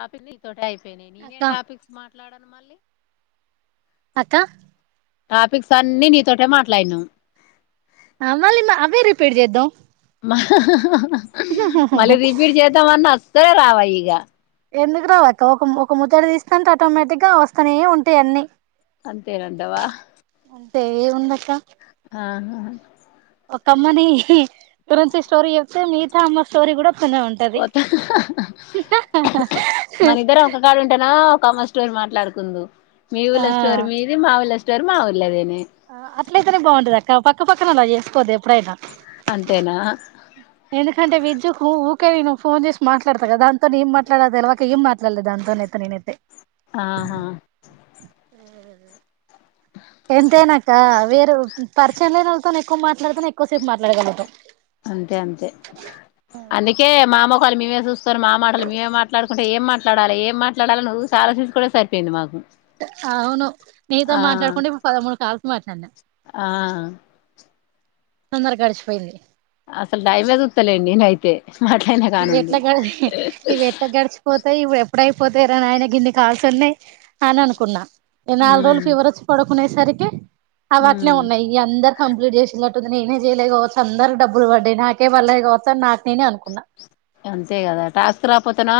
topic నీతోటే అయిపోయినయి అక్క నేనేం టాపిక్స్ మాట్లాడను మళ్ళీ అక్క టాపిక్స్ అన్ని నీతోటే మాట్లాడినాం అమళ్ళి అవే రిపీడ్ చేద్దాం మళ్ళీ రిపీట్ చేద్దాంమన్న అస్సలే రావు ఇగ ఎందుకు రావక్క ఒక ఒక ముచ్చట తీస్తాంటే ఆటోమేటిక్గా వస్తానే ఉంటాయి అన్ని అంతేనంటవా తె గుందక్క ఆహా ఒకమ్మని తిరంచి స్టోరీ చెప్తే మిగతా అమ్మ స్టోరీ కూడా వత్తనే ఉంటది పోత మనిద్దరం ఒక కాడ ఉంటెనా ఒకామె స్టోరి మాట్లాడుకుందు మీ ఆ ఊళ్ళ స్టోరి మీది మా ఊళ్ళ స్టోరి మా ఊళ్ళదేనే ఆ అట్లయితనె బాగుంటది అక్క పక్క పక్కనోళ్లను చేేస్కోద్దు ఎ ప్పుడైనా అంతేనా ఎందుకంటే విజ్జు ఉ-ఊకే నేను ఫోన్ చేసి మాట్లాత కదా దాంతోని ఏం మాట్లాడాలో తెలవక ఏం ట్లలే దాంతో ఐతే నేనైతే ఆహా ఎంతైనాక వేరు పరిచయంలేనొళ్తోని ఎక్కువ మాట్లాడుతనే ఎక్కువసేపు మాట్లాడగలగుతం అంతే అంతే వాళ్ళు మేమే చూస్తరు మా మాటలు మేమే మాట్లాడుకుం టె ఏం మాట్లాడాల ఏం మాట్లాడాలని ఉకే ఆలోచించుకోవుడే సరిపోయింది మాకు అవును నీతో ఆ మాట్లాడుకుంట ఇప్పుడు పదమూడు కాల్స్ మాట్లాడిన ఆ తొందరగడిచిపోయింది అసలు టైమే చుస్తలేను నేనయితే అసలు ఇవి ఎట్ల గడి ఇవి ఎట్ల గడిచిపోతాయి ఇవి ఎప్పుడయిపోతయిరనాయిన ఆయన గిన్ని కాల్స్ ఉన్నాయి అని అనుకున్నా ఈ నాలుగు రోజులు ఉమ్ ఫీవర్ వచ్చి పడు కునేసరికి అవి అట్లే ఉమ్ ఉన్నాయి ఈ అందరు కంప్లీట్ చేసిల నేనే చేయలేదు కావచ్చు అందరికి డబ్బులు పడ్డయి నాకే పళ్లే కావచ్చు అని నాకు నేనే అనుకున్నా అంతే కదా టాస్క్ రాపోతేనా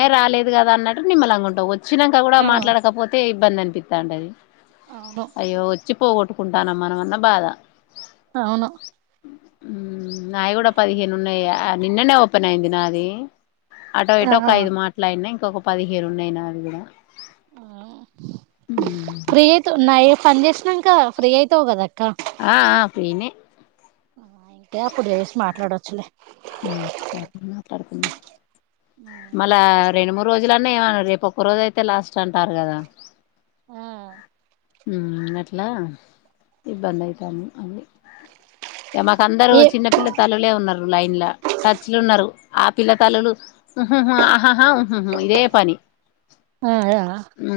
ఏ రాలేదు కదా అన్నట్టు నిమ్మలంగ ఉంటవు వచ్చినంక కూడా ఆ మాట్లాడకపోతే ఇబ్బంది అనిపిస్తాంటది అవును అయ్యో వచ్చి పోగొట్టుకుంటానమనమన్నా బాధ అవును ఊ నాయి కూడా పదిహేను ఉన్నాయి ఆ నిన్ననే ఓపెన్ అయింది నాది అటో ఆ ఇటో ఒక ఐదు మాట్లయినయ్ ఇంకొక పదిహేను ఉన్నయి నావి కూడా ఆ ఉమ్ ఫ్రీ అయితు న ఏ పనిజేసినంక ఫ్రీ అయితవు గదా ఆ ఆ ఫ్రీనే ఇంకే అప్పుడు జెసి మాట్లాడొచ్చులే మళ్ళా రెండు మూరు రోజులన్న ఏమన్నరు రేపు ఒక్క రోజు అయితే లాస్ట్ అంటారు కదా ఆ ఊ అట్లా ఇబ్బంది ఐతాంది అన్ని ఇగ మాకు అందరు ఏ చిన్నపిల్ల తల్లులే ఉన్నరు ఇండ్ల టచ్లున్నారు ఆ పిల్లతల్లులు హు హు ఆ హా హా ఉ హు ఇదే పని ఆ ఊ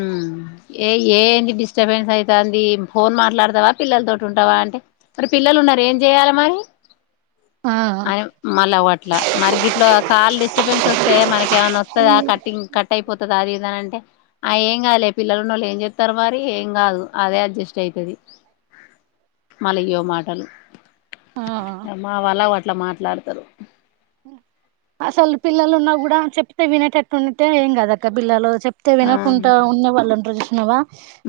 ఏ ఏంటి డిస్టర్బెన్స్ అయితాంది ఫోన్ మాట్లాడతావా పిల్లల తోటి ఉంటావా అంటే మరి పిల్లలు న్నరు ఏం చెయ్యాలే మరి ఆ అని మళ్ళ అవ్వట్లా మరి గిట్ల కాల్ డిస్టర్బెన్స్ వస్తే మనక ఏమన్నా వస్తదా కట్టింగ్ కట్ అయి అయిపోతది అది ఈధాన అంటే ఆ ఏం కాదులే పిల్లలు ఉన్నోళ్లు ఏం చెతారు మరి ఏం కాదు అదే అడ్జస్ట్ అయితది మళ్ళ ఇయ్యో మాటలు ఆ మా వాళ్ళ అట్లా మాట్లాడతరు అసలు పిల్లలు ఉన్నా కూడా చెప్తే వినేటట్టు ఉంటే ఏం కాదక్క పిల్లలు చెప్తే ఆ వినకుండా ఉన్న వాళ్ళంటరు చూసినవా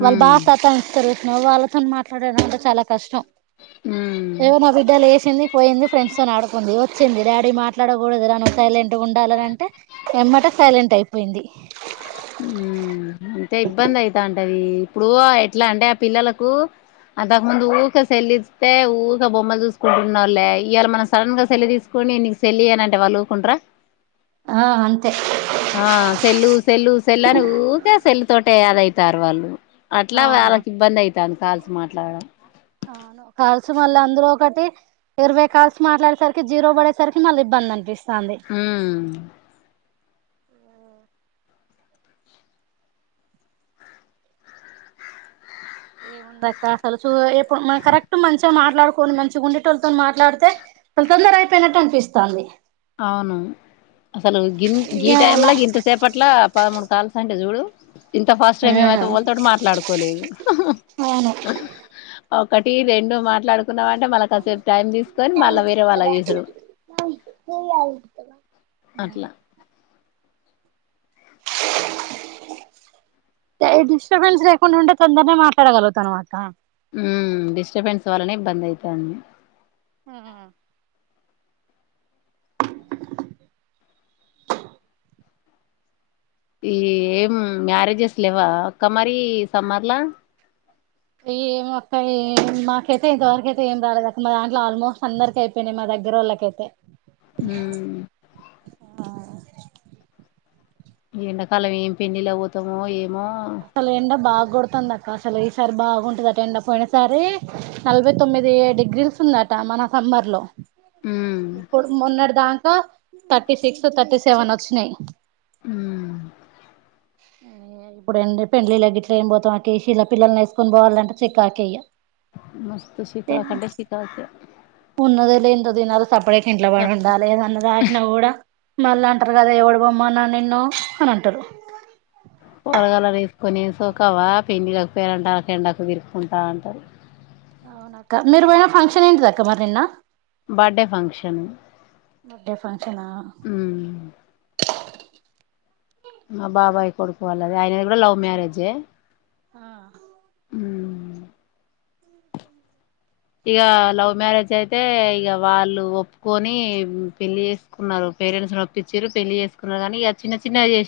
వాళ్ళు బా ఉమ్ సతా ఇంచుతరు నువ్వు వాళ్ళతోని మాట్లాడాలంటే చాలా కష్టం ఉమ్ ఇగో నా బిడ్డ లేచింది పోయింది ఫ్రెండ్స్ తోని ఆడుకుంది వచ్చింది డాడీ మాట్లాడకూడదు రా నువు సైలెంట్గా ఉండాలని అని అంటే ఎమ్మటే సైలెంట్ అయిపోయింది ఊ అంతే ఇబ్బంది అయితంటది ఇప్పుడు ఎట్లా అంటే ఆ పిల్లలకు అంతకు ముందు ఊకె సేల్లి ఇస్తే ఊకె బొమ్మలు చూసుకుంటున్నోలే ఇయాళ మనం సడన్ గా సెల్లు తీసుకుంటే ఇపుడు నేన్ నీకు సెల్లియనంటే వాళ్ళుకుంట్ర ఆ అంతే ఆ సెల్లు సెల్లు సెల్లు అని ఊకే సెల్ తోటె అదయితరు వాళ్ళు అట్లా ఆ వాళ్ళకి ఇబ్బంది ఐతంది కాల్స్ మాట్లాడడం అవును కాల్స్ మళ్ళ అందులో ఒకటి ఇరవై కాల్స్ మాట్లాడేసరికి జీరో పడేసరికి మళ్ళీ ఇబ్బంది అనిపిస్తుంది ఊ ఏ ఉందక్క అసలు చూ ఎప్పుడు మ కరెక్ట్ మంచిగా మా మాట్లాడుకొని మంచి గుండెటోళ్ళతో మాట్లాడితే మల్ తొందర అయిపోయినట్టు అనిపిస్తది అవును అసలు గిం గీ టైమ్ ల గింత ఇంతసేపట్ల పదమూడు కాల్స్ అంటే చూడు ఇంత ఫాస్ట్ గా మేమైతే ఎవల్ తోటి మాట్లాడుకోలేదు అవును ఒకటి రెండు మాట్లాడు కున్నమంటే మళ్ళ కాసేపు టైం తీసుకొని మళ్ళా వేరే వాళ్ళకు చేసుడు అట్లా ఊ ఏ డిస్టర్బెన్స్ లేకుండా ఉంటే తొందరనే మాట్లాడగలతనమాక ఉ డిస్టర్బెన్స్ వలనే ఇబ్బంది ఐతంది ఆ ఈ ఏం మ్యారేజెస్ లేవా అక్క మరి ఈ సమ్మర్లా ఇగ ఏమో అక్క మాకైతే ఇంతవరకయితే ఏం రాలేదు అ మా దాంట్లో ఆల్మోస్ట్ అందరికి అయిపోయి మా దగ్గ ఇద్దరోల్లకైతే ఊ ఆ ఈ ఎండకాలం ఏం పెళ్ళిళ్ళకు పోతామో ఏమో అసలు ఎండ బాగ్ కొడుతాందక్క అసలు ఈసారి బాగుంటది అట ఎండ పోయిన సారి నలభై తొమ్మిది డిగ్రీస్ ఉందట మన సమ్మర్ లో ఉమ్ ఇప్పుడు మొన్నటి దాంకా థర్టీ సిక్స్ థర్టీ సెవెన్ వచ్చినయి ఊమ్ ఇప్పుడు ఏండి పెండ్లిల గిట్ల ఏమ్ బోతాం అక్క ఈ శిన్న పిల్లల్ని ఎసుకొని పోవాలంటే చికాకె ఇగ మస్తు శికాక్ అంటే శికాకే ఉన్నదొ లేందో దీనలే సప్పడేక ఇంట్లో పడుండాలే అన్నదాక నువ్ గుడా మళ్ల అంటరు గదా ఎవడు పొమ్మన్నాడ్ నిన్ను అని అంటరు కూరగాల తీసుకొని సోకావా పెండి పెరంటాలకి ఎండాకు తిరుక్కుంటా ఉంటది అవును అక్క మీరు పోయినా ఫంక్షన్ ఏంటిది అక్క మరి నిన్న బర్డే ఫంక్షన్ బర్త్డే ఫంక్షనా ఉమ్ మా బాబాయ్ కొడుకు వాళ్ళది ఆయనది గుడా లవ్ మ్యారేజె ఆ ఉ ఇగ లవ్ మ్యారేజ్ అయితే ఇగ వాళ్ళు ఒప్పుకొని పెళ్లి చేసుకున్నారు పేరెంట్స్ ని ఒప్పిచ్చిరు పెళ్లి చేసున్నారు గాని ఇగ చిన్న చిన్నగ చేష్